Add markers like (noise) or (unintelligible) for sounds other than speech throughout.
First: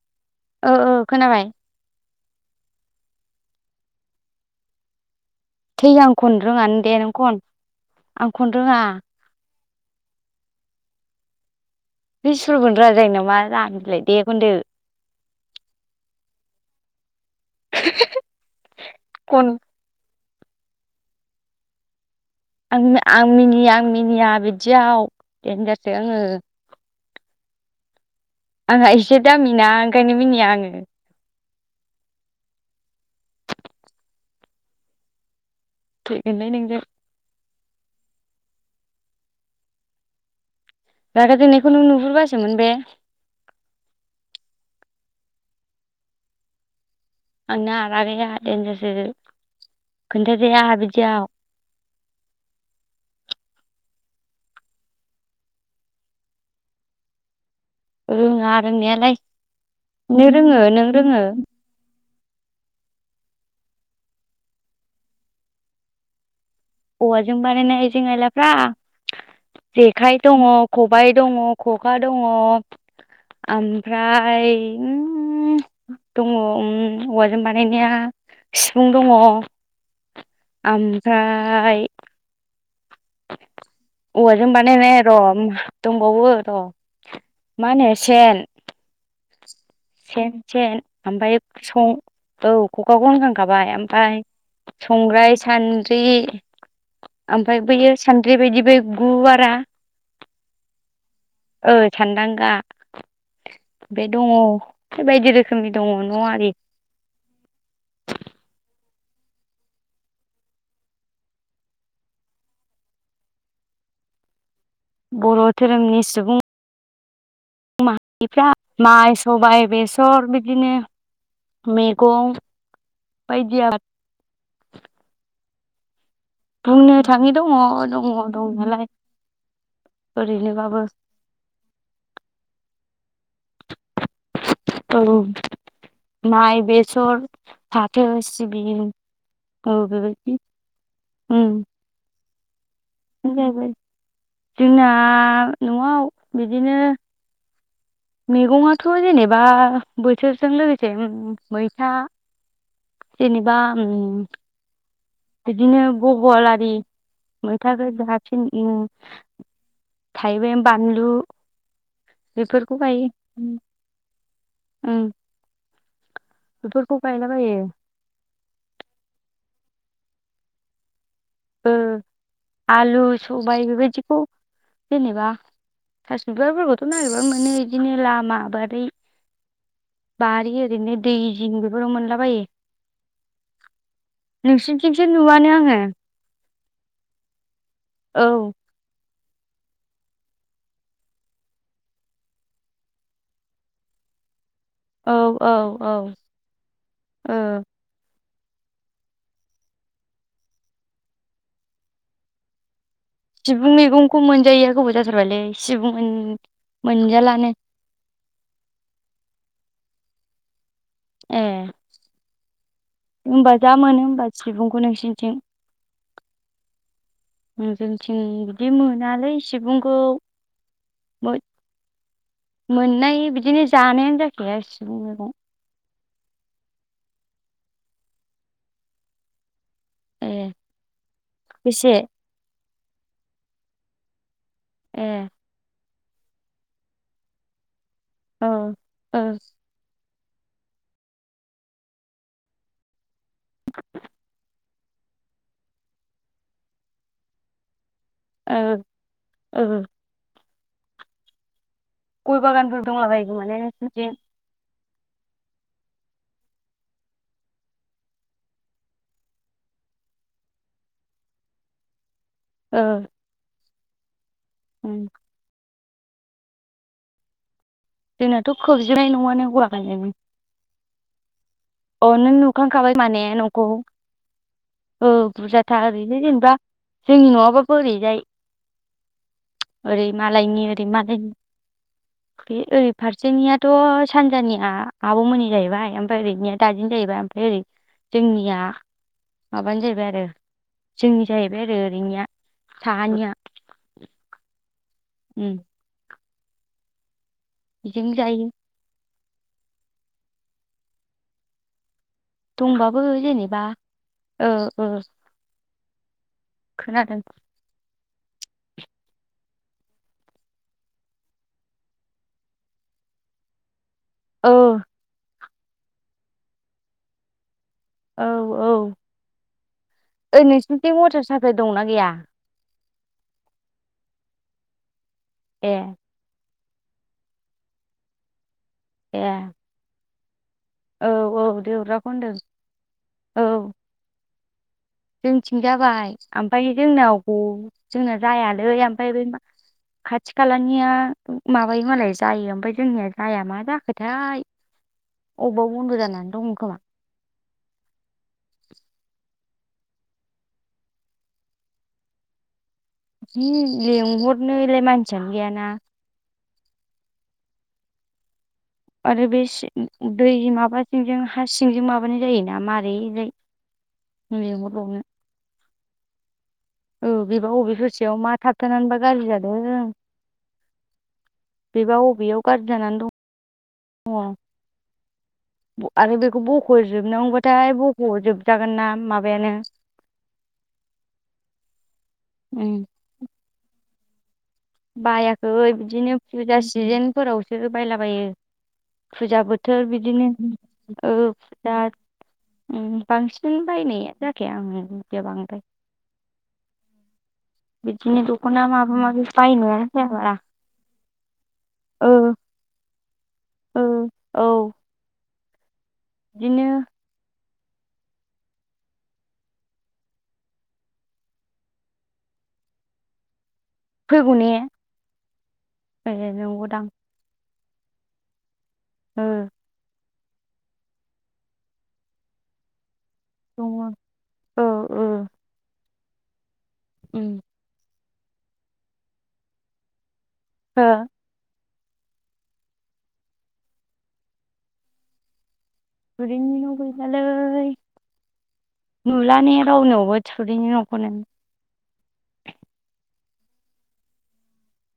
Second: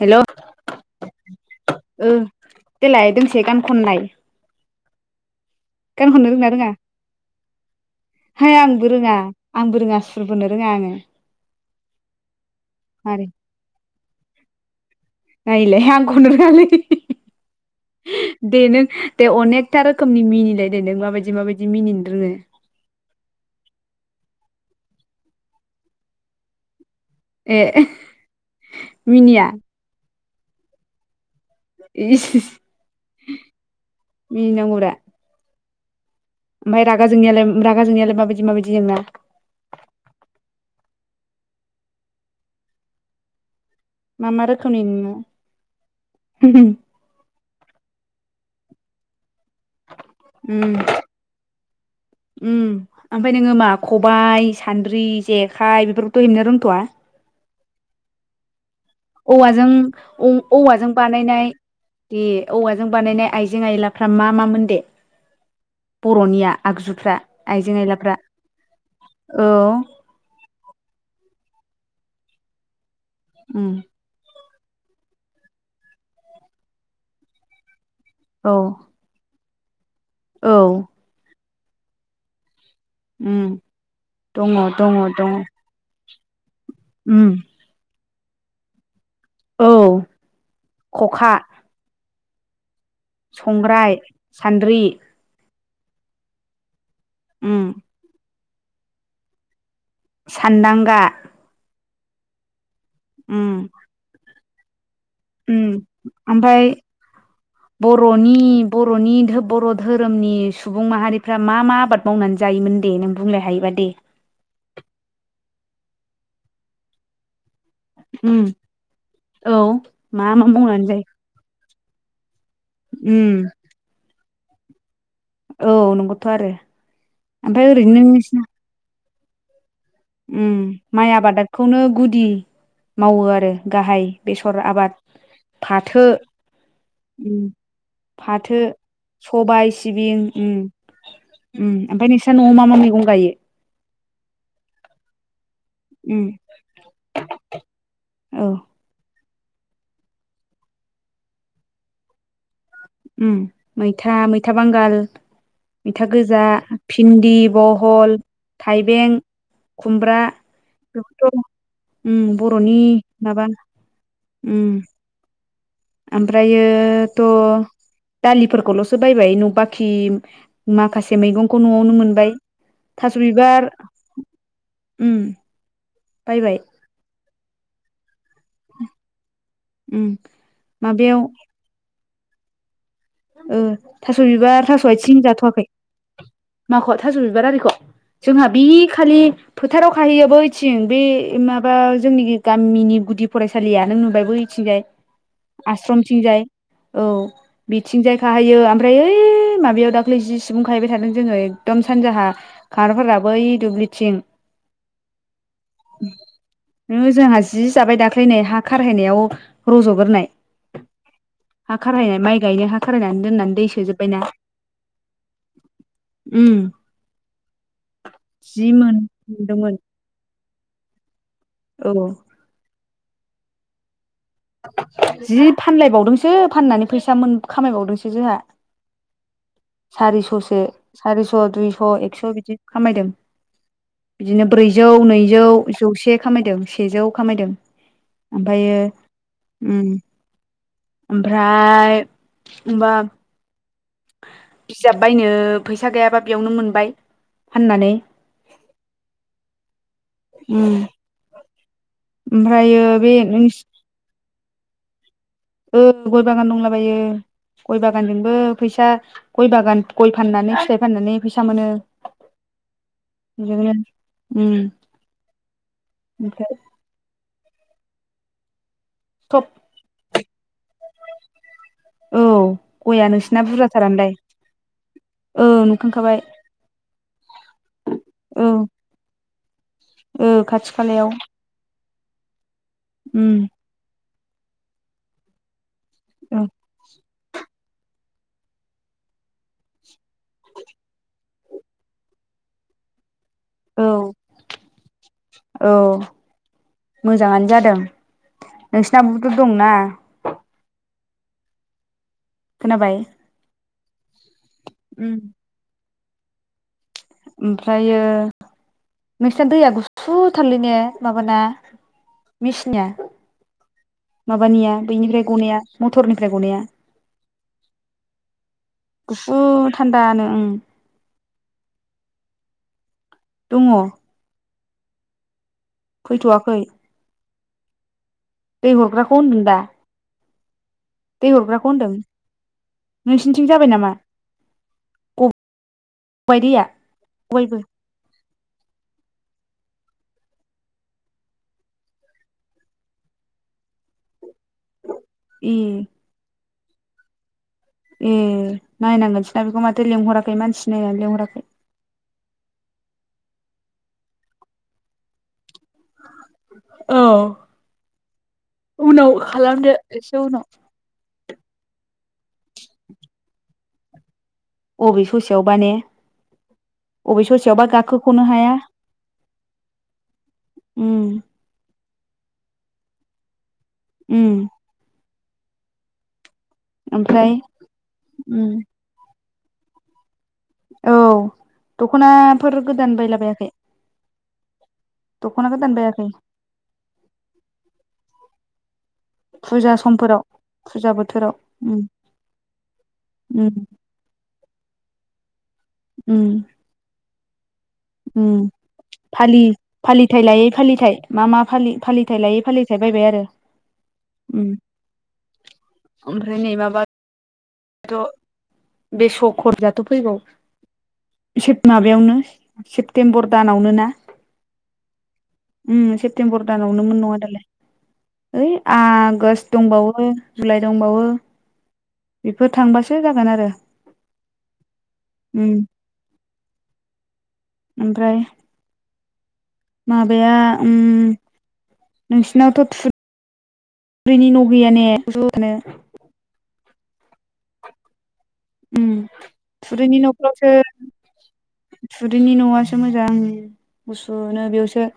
हेलै। ओ ओ खोनाबाय। ओम देलाय दोंसे गान खननाय। थै आं गानखनो रोंगौ खननो ना रोङा? रोङानो दे नों खन आं खननो हाय आंबो रोङा। आंबो रोंङा सुरबोनो रोङा आङो। हैइ सुरबोनो रोङा जायो मारै नामा जामबिलाय दे खनदो। नायलाय आं खननो रोङालै दे नों अनेक खन अनेखथा रोखोमनि मिनिलाय देनाय नों माबायदि माबायदि मिनिनो रोङो। आं आं मिनिया आं मिनिया बिदियाव देनजारसो आङो। ए। आंहा एसे मिनिया दामि ना ओंखायनो मिनिया आङो। इस मिनिनांगौरा। थैगोनलै नोंजों रागा जोंनायालाय रागा जोंनायलाय माबायदि माबायदि नोंना रागा जोंनायखौ नों नुहुरबासोमोन बे मा मा रोखोमनि नोंङो आंना रागाया देनजारसो खोन्थाजाया उम। (inaudible) उम ओमफ्राय नोङो मा खबाइ सान्द्रि जेखाइ बेफोरखौथ' हेबनो रोंथ'वा रोङा रोंनायालाय औवाजों नों औ रोङो नों औवाजों रोङो बानायनाय दे औवाजों बानायनाय आइजें आइलाफ्रा मा मामोन दे बर'निया आगजुफ्रा औवाजों बानायनाय आइजें आयलाफ्रा आइलाफ्रा औ जे आखाइ दङ खबाय दङ खखा दङ उम ओमफ्राय उम दङ उम औवाजों बानायनाया औ सिफुं दङ औ आमफाय उम। औवाजों दङ दङ बानायनाय र' दङ दंबावो र' उम। मा होनो सेन औ सेन सेन खखा ओमफाय सं औ खखाखौ होनखांखाबाय संग्राय ओमफाय सान्द्रि संग्राय सान्द्रि ओमफ्राय उम बैयो सानद्रि बायदि बै गुवारा सानदांगा ओ सान्दांगा उम। बे दङ बायदि उम रोखोमनि दङ न' आरि ओमफाय बर'नि बर'नि बर' धोरोमनि सुबुं माहारिफ्रा मा मा आबाद मावनानै जायोमोन दे नों बुंलाय हायोबा दे। बर' धोरोमनि सुबुं उम माहारिफ्रा माइ औ सबाय बेसर मा मा बिदिनो मावनानै जायो मेगं उम बायदि आबाद औ नंगौ बुंनो थाङै दङ दङ नोंसि दंनायालाय उम ओरैनोबाबो माइ आबादादखौनो गुदि मावो आरो गाहाय बेसर आबाद औ फाथो माइ बेसर उम फाथो फाथो सिबिं औ सबाय सिबिं बेबायदि उम उम ओमफ्राय नोंसा न'आव मा मा मैगं गायो जोंना न'आव उम बिदिनो औ मैगङाथ' जेनेबा बोथोरजों लोगोसे मैथा उम जेनेबा मैथा उम मैथा बांगाल बिदिनो मैथा गोजा बहल आरि भिन्दि मैथा बहल गोजा फिन उम थाइबें खुमब्रा थाइबें बानलु बेखौथ' बेफोरखौ बर'नि गायो माबा उम बेफोरखौ ओमफ्रथ' गायलाबायो दालिफोरखौल'सो बायबाय न बाखि माखासे मैगं आलु सबाय बेबायदिखौ उम जेनेबा ‌ थास' बायबाय बिबारफोरखौथ नागिरबा मोनो बिदिनो लामा बारि उम बारि ओरैनो दै माबायाव जिंबो ‌ बो मोनलाबायो। थास' बिबार थास' नोंसिनिथिंसो आथिं नुवानो जाथ'वाखै? आङो माखौ थास' बिबार आरिखौ औ जोंहा बे खालि फोथाराव खाहैयो बैथिं बे माबा जोंनि गामिनि गुदि फरायसालिया नों नुबाय बैथिंजाय औ औ औ आश्रमथिं जाय औ। ओ बिथिंजाय खाहैयो आमफ्राय ओइ माबायाव दाख्लै जि सुबुं खाहैबाय थादों जोङो एकदम सानजाहा। (unintelligible) सिबुं दुब्लिथिं मैगंखौ मोनजायैया गोबाव जाथारबायलै सिबुं जोंहा मोनजालानो जि जाबाय दाख्लै नै हा खारहैनायाव रज'गोरनाय ए हा खारहैनाय माइ गायनो हा खारहायनानै होमबा दोननानै दै जा मोनो सोजोब्बायना होमबा सिबुंखौ नोंसिनिथिं? उम उम जोंनिथिं जि बिदि मोन मोनालै मोनदोंमोन सिबुंखौ। बै औ मोननाय बिदिनो जानायानो जाखाया सिबुं मैगं। जि फानलायबावदोंसो फाननानै फैसा मोन खामायबावदोंसो जोंहा। सारिस'सो ए सारिस' दुइस' बेसे एक्स' बिदि खामायदों। बिदिनो ब्रैजौ ए नैजौ जौसे खामायदों सेजौ खामायदों। औ ओमफ्रायो ओ उम आमफ्राय बा (inaudible) बिजाब बायनो फैसा गैयाबा बेयावनो मोनबाय फाननानै। ओ ओ उम गय बागानफोर ओमफ्रायो बे दंलाबायो खोमाने (unintelligible) नोंसिनिथिं ओ गय बागान दंलाबायो गय बागानजोंबो फैसा गय बागान गय फाननानै फिथाइ फाननानै फैसा मोनो। ओ बिजोंनो उम उम ओमफ्राय जोंनाथ' खोबजोबनाय न'आनो गय बागानजोंनो। अ औ नों नुखांखाबाय गया माने नोंसिना न'खौ बुरजाथारानोलाय ओ औ बुरजाथार नुखांखाबाय इदिनो जेनेबा जों न'ङाबा बोरैजाय। औ ओरै औ मालायनि खाथि ओरै खालायाव मालायनि। बे ओरै उम फारसेनियाथ' सानजानिया आबमोननि जाहैबाय। ओमफ्राय औ ओरैनिया दादिनि जाहैबाय ओमफ्राय ओरै जोंनिया माबानि जाहैबाय आरो जोंनि जाहैबाय आरो ओरैनिया साहानिया। औ उम औ मोजाङानो जादों। बिदिनो जायो। नोंसिनियाबुथ दंना। खोनाबाय दंबाबो जेनेबा ओ ओ उम खोनादों ओमफ्रायो नोंसिना दैया गुसुथारलै ने माबाना? मेसिनया औ माबानिया बैनिफ्राय गनाया मथरनिफ्राय गनाया। औ औ। गुसु थान्दानो ओइ ओ। नोंसिनिथिं वाटार साप्लाइ दंना गैया? दङ। ए। फैथ'वाखै। दै हरग्राखौ ए होनदों दा। औ दै औ हरग्राखौ होनदों देवराखौ नोंसिनिथिं जाबाय औ नामा? जोंथिं जाबाय गबाय दैया आमफ्राय जोंनाव ग गबायबो जोंना जायालै ओमफ्राय बै मा खाथि खालानिया माबायो मालाय जायो ओमफ्राय जोंनिया मा जाखोथाय। अबबा ए बन्द जान दङ' खोमा? ए नायनांगोनसो दां ना बेखौ माथो लेंहराखै मानसि नायनानै लिंहराखै? ओहो लेंहरनो एलाय मानसियानो गैयाना। औ उनाव खालामदो एसे उनाव। सिंजों हा सिंजों माबानाय जायोना मारै जाय। अबे ससेयावबा ने। औ अबे बेबा ससेयावबा बबे ससेयाव गाखोख'नो मा हाया थाबथारनानैबा गाज्रि जादों। उम बेबा अबेआव गाज्रि जानानै दं। उम। आरो बेखौ ओमफ्राय बख'जोबनांगौबाथाय बख' उम जोबजागोन ना माबायानो। औ दख'नाफोर गोदान बायलाबायाखै? दख'ना बायाखै गोदान बायाखै बिदिनो फुजा सिजेनफोरावसो बायलाबायो। फुजा बोथोर बिदिनो फुजा ओ बोथोराव फुजा। उम ओ बांसिन उम बायनाया जायाखाया आं बिदि बांद्राय। उम। बिदिनो ओ दख'ना माबा माबि फालि बायनायानो जाया फालिथाय बारा लायै फालिथाय मा मा फालि ओ फालिथाय लायै फालिथाय। फाय बायबाय आरो। ओ औ। उम ओमफ्राय नै बिदिनो माबाथ' बेसकरमायाथ' फैगौ। सेप माबायावनो सेप्तेम्बर दानावनो ना? फैगौ ने उम ए सेप्तेम्बर नंगौदां दानावनोमोन नङा दालाय? ओइ ओ आगष्ट दंबावो जुलाइ दंबावो। बेफोर थांबासो जागोन आरो। दङ औ औ। उम। उम। ओमफ्राय? माबाया ओ। हो नोंसिनावथ' थु रिनि न' गैया ने ज' थानो। थुरिनि न' गैयालै उम नुला ने थुरिनि रावनावबो न'फ्रावसो थुरिनि नखौनो। थुरिनि न'आसो मोजां गुसुनो बेयावसो।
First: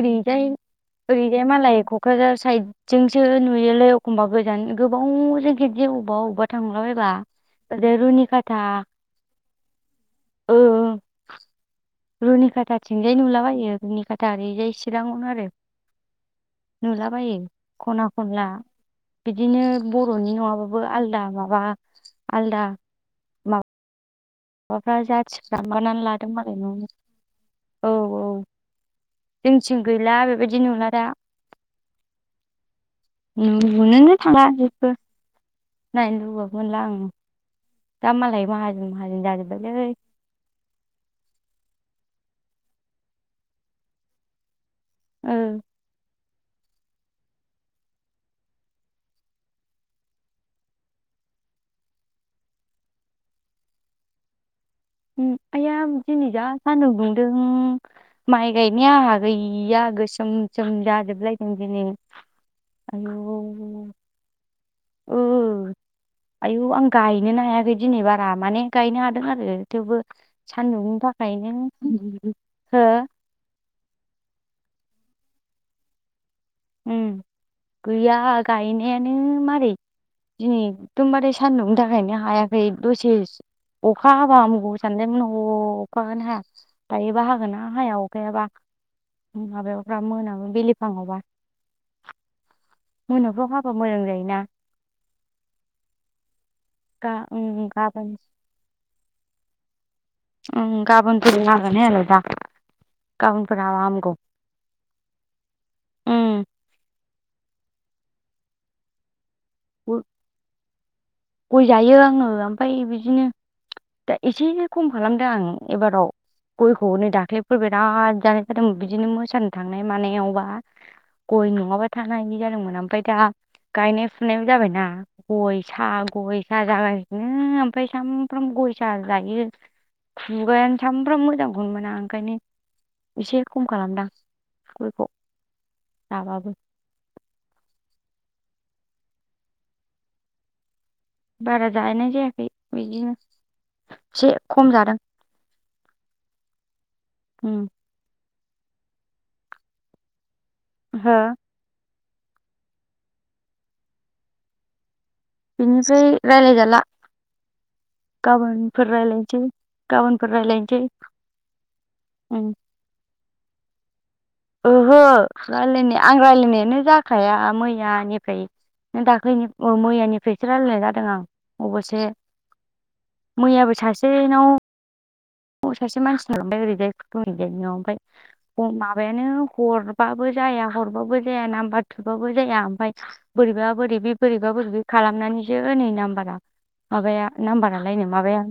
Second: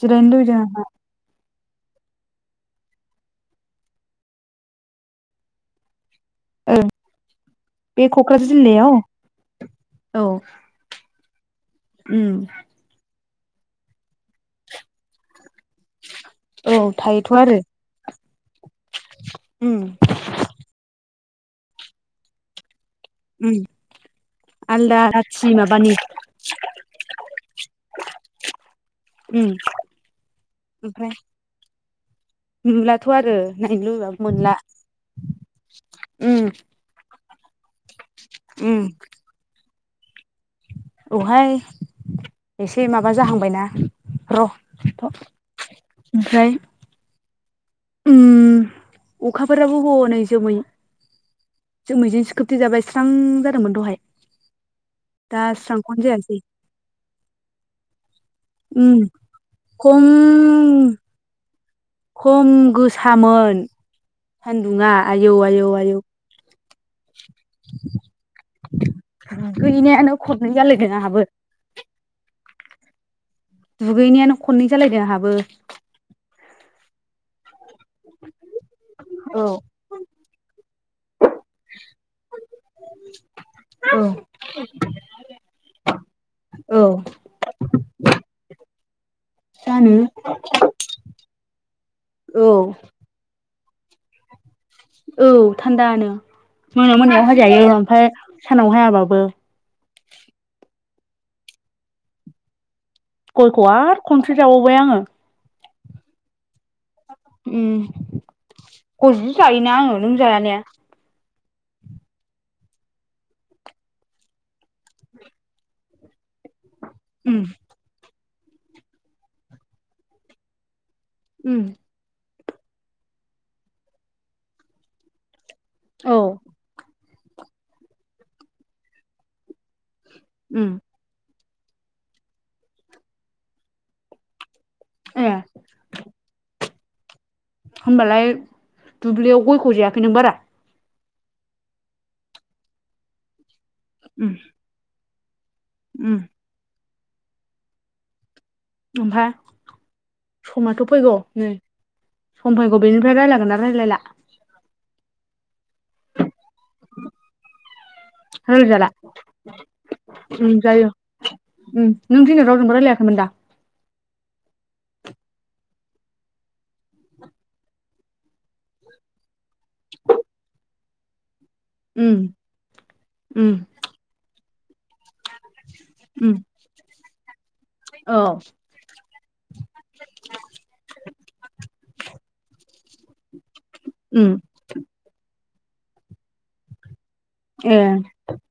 जिरायनो लुबैदों आंहा ओरैजाय मालाय क'क्राझार साइद। - जोंसो नुयोलै एखमबा गोजान गोबावजों खेबसे अबबा -अबबा थांला औ बायबा ओरैजाय बे क'क्राझार रुनिखाता जिल्लायाव औ ओ ओ उम रुनिखाता थिंजाय नुलाबायो रुनिखाता ओरैजाय चिराङावनो आरो। औ थायोथ' नुलाबायो आरो खना खनला बिदिनो उम ब बर'नि नङाबाबो आलदा माबा आलदा उम माबाफ्रा आलदा जाथि जाथिफ्रा माबानि माबानानै लादों मालाय न'आवनो औ औ उम जोंथिं गैला बेबायदि नुला दा। ओमफ्राय नुलाथ' आरो उम नायनो नुनोनो लुबैबाबो थांला मोनला जेबबो नायनो उम लुगैबाबो मोनला ओं दा मालाय माहाजोन माहाजोन जाजोब्बायलै औ हाय एसे माबा जाहांबायना र' थाथ' ओ ओमफ्राय उम अखाफोराबो‌ हनै जोमै जोमैजोंसो खोबथे जाबाय स्रां जादोंमोन दहाय। उम दा आइया स्रांखौनो दिनै जायासै जा सान्दुं दुंदों। माइ गायनाया उम आंहा गैया खम गोसोम सोम जाजोबलायदों दिनै। खम आयौ गोसामोन सान्दुङा आयौ आयौ ओ आयौ आयौ आं गायनोनो हायाखै दिनै बारा माने गायनो हादों आरो थेवबो दुगैनायानो खननै जालायदों सान्दुंनि आंहाबो थाखायनो हो दुगैनायानो खनै जालायदों आंहाबो उम गैया गायनायानो औ मारै दिनै एखदमबारे सान्दुंनि थाखायनो हायाखै दसे औ अखा हाबा हामगौ सान्दों न' अखाखोनो हाया औ दायो बा हागोन ना हाया अखायाबा जानो माबायावब्रा मोनायाव बिलिफाङावबा औ मोनाफ्राव हाबा मोजां जायोना। औ थान्दानो मोना गा मोनायाव हाजायो ओं गाबोन ओमफ्राय सानाव हायाबाबो। उम गाबोनफोरबो हागोना हाया बेबा गयखौ आरो खनसे जाबावबाय आङो। ओम उम गय जिजायो ना आङो नों जायाने गय जायो आङो ओमफाय बिदिनो दा एसे खम खालामदों आं एबाराव गयखौ नै उम दाख्लैफोर बिराद जानाय जादोंमोन बिदिनो मोसानो थांनाय मानायावबा गय उम नङाबा थानो हायि जादोंमोन ओमफाय दा गायनाय फुनायबो जाबायना गय सा औ गय, सा जागासिनो ओमफाय सामफ्रामबो गय, सा जायो। उम खुगायानो सामफ्रामबो मोजांखौनो मोना ओंखायनो एसे खम खालामदां। गयखौ‌ ए जाबाबो। होमबालाय दुब्लियाव गयखौ जायाखै नों बारा? बारा जाहैनाय जायाखै बिदिनो उम एसे खम जादों। उम उम ओमफाय समाथ' फैगौ हो नै सम फैगौ बेनिफ्राय रायलायगोना रायलायला? बेनिफ्राय रायलाय जाला। रायलायजाला गाबोनफोर रायलायसै गाबोनफोर उम रायलायनोसै जायो उम नों उम दिनै रावजोंबो रायलायाखैमोन दा ओहो रायलायनाय आं रायलायनायानो जाखाया मैयानिफ्राय नों दाख्लैनि ओ मैयानिफ्रायसो रायलायनाय जादों आं अबसे उम उम मैयाबो सासेनाव औ सासे उम मानसिनो ओमफ्राय ओरैजाय ओजायनियाव ओमफ्राय औ माबायानो हरबाबो जाया हरबाबो जाया नाम्बार थुबाबो जाया ओमफफ्राय बोरैबा बोरैबि बे उम बोरैबा बोरैब खालामनानैसो नै नाम्बारा माबाया ए नाम्बारालायनो माबाया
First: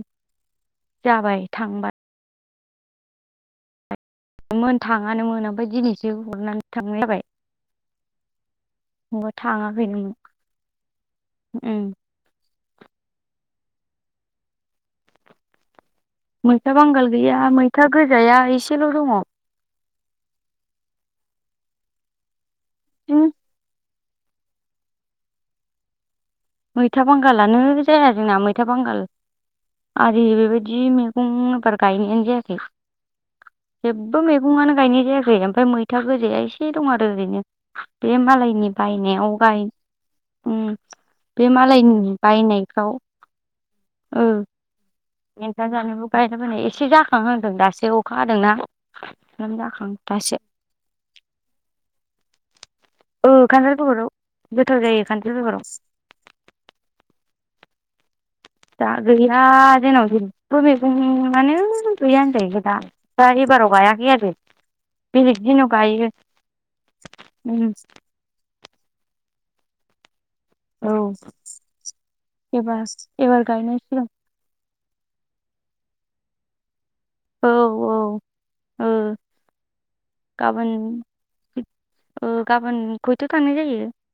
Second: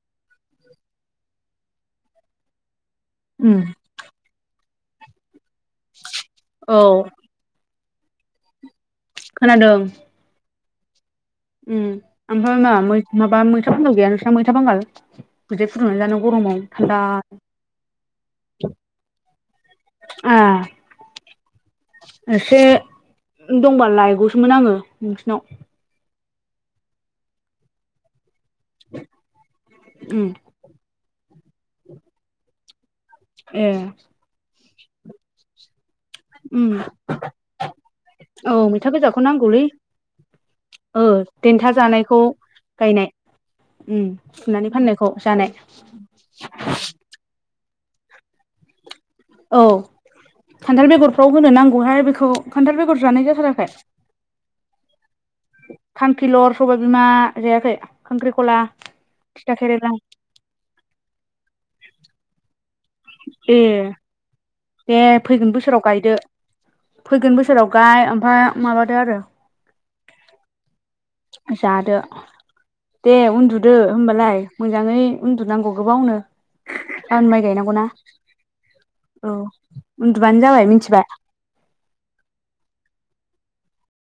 जाबाय थांबाय। उम मोन थाङानो ओमफ्राय दिनैसो हरनानैसो औ थांनाय जाबाय। नङाबा खोनादों थाङाखै मोन। उम ओमफ्राय मा माबा मैथा बांगाल गैया नोंस्रा मैथा बांगाल बिदाय फुदुंनानै जानांगौ। मैथा बांगाल गैया मैथा गोजाया एसेल' दङ। ए एसे बिदिनो दंबा लायगौ सोमोन आङो नोंसिनाव। मैथा बांगालानो जाया जोंना मैथा बांगाल आरि उम बेबायदि जि मैगं आबाद गायनायानो जायाखै ए जेबो मैगंआनो गायनाय जायाखै ओमफ्राय मैथा गोजाया उम एसे दं आरो ओरैनो बे औ मालायनि मैथा गोजाखौ बायनायाव नांगौलै गाय ओ बे देन्था मालायनि जानायखौ बायनायफ्राव गायनाय फुनानै फाननायखौ जानाय जानायबो गायना बोनाय एसे जाखां होनदों दासो अखा हादोंना। औ जाखां दासो खान्थाल बेगरफ्राव होनो नांगौहाय बेखौ खान्थाल बेगर जानाय ओ जाथाराखै। खान्थाल बेगराव गोथाव जायो खान्थाल ‌बेगराव। खांखिलर सबाय बिमा जायाखै? खांख्रिखला दा गैया थिथा केरेला जोंनाव जे बो मेगंआनो गैया होनजायो‌ दा जायोखदा दा ए एबाराव गायाखै आरो। दे बेलेग फैगोन दिनाव बोसोराव गायो गायदो फैगोन उम बोसोराव गाय ओमफाय माबादो आरो। औ जादो एबार दे एबार उन्दुदो गायनांसिगोन होमबालाय। मोजाङै उन्दनांगौ गोबावनो गाबोन माइ औ गायनांगौना। औ उन्दुबानो जाबाय गाबोन मिथिबाय ओ गाबोन खयथाआव' थांनाय जायो।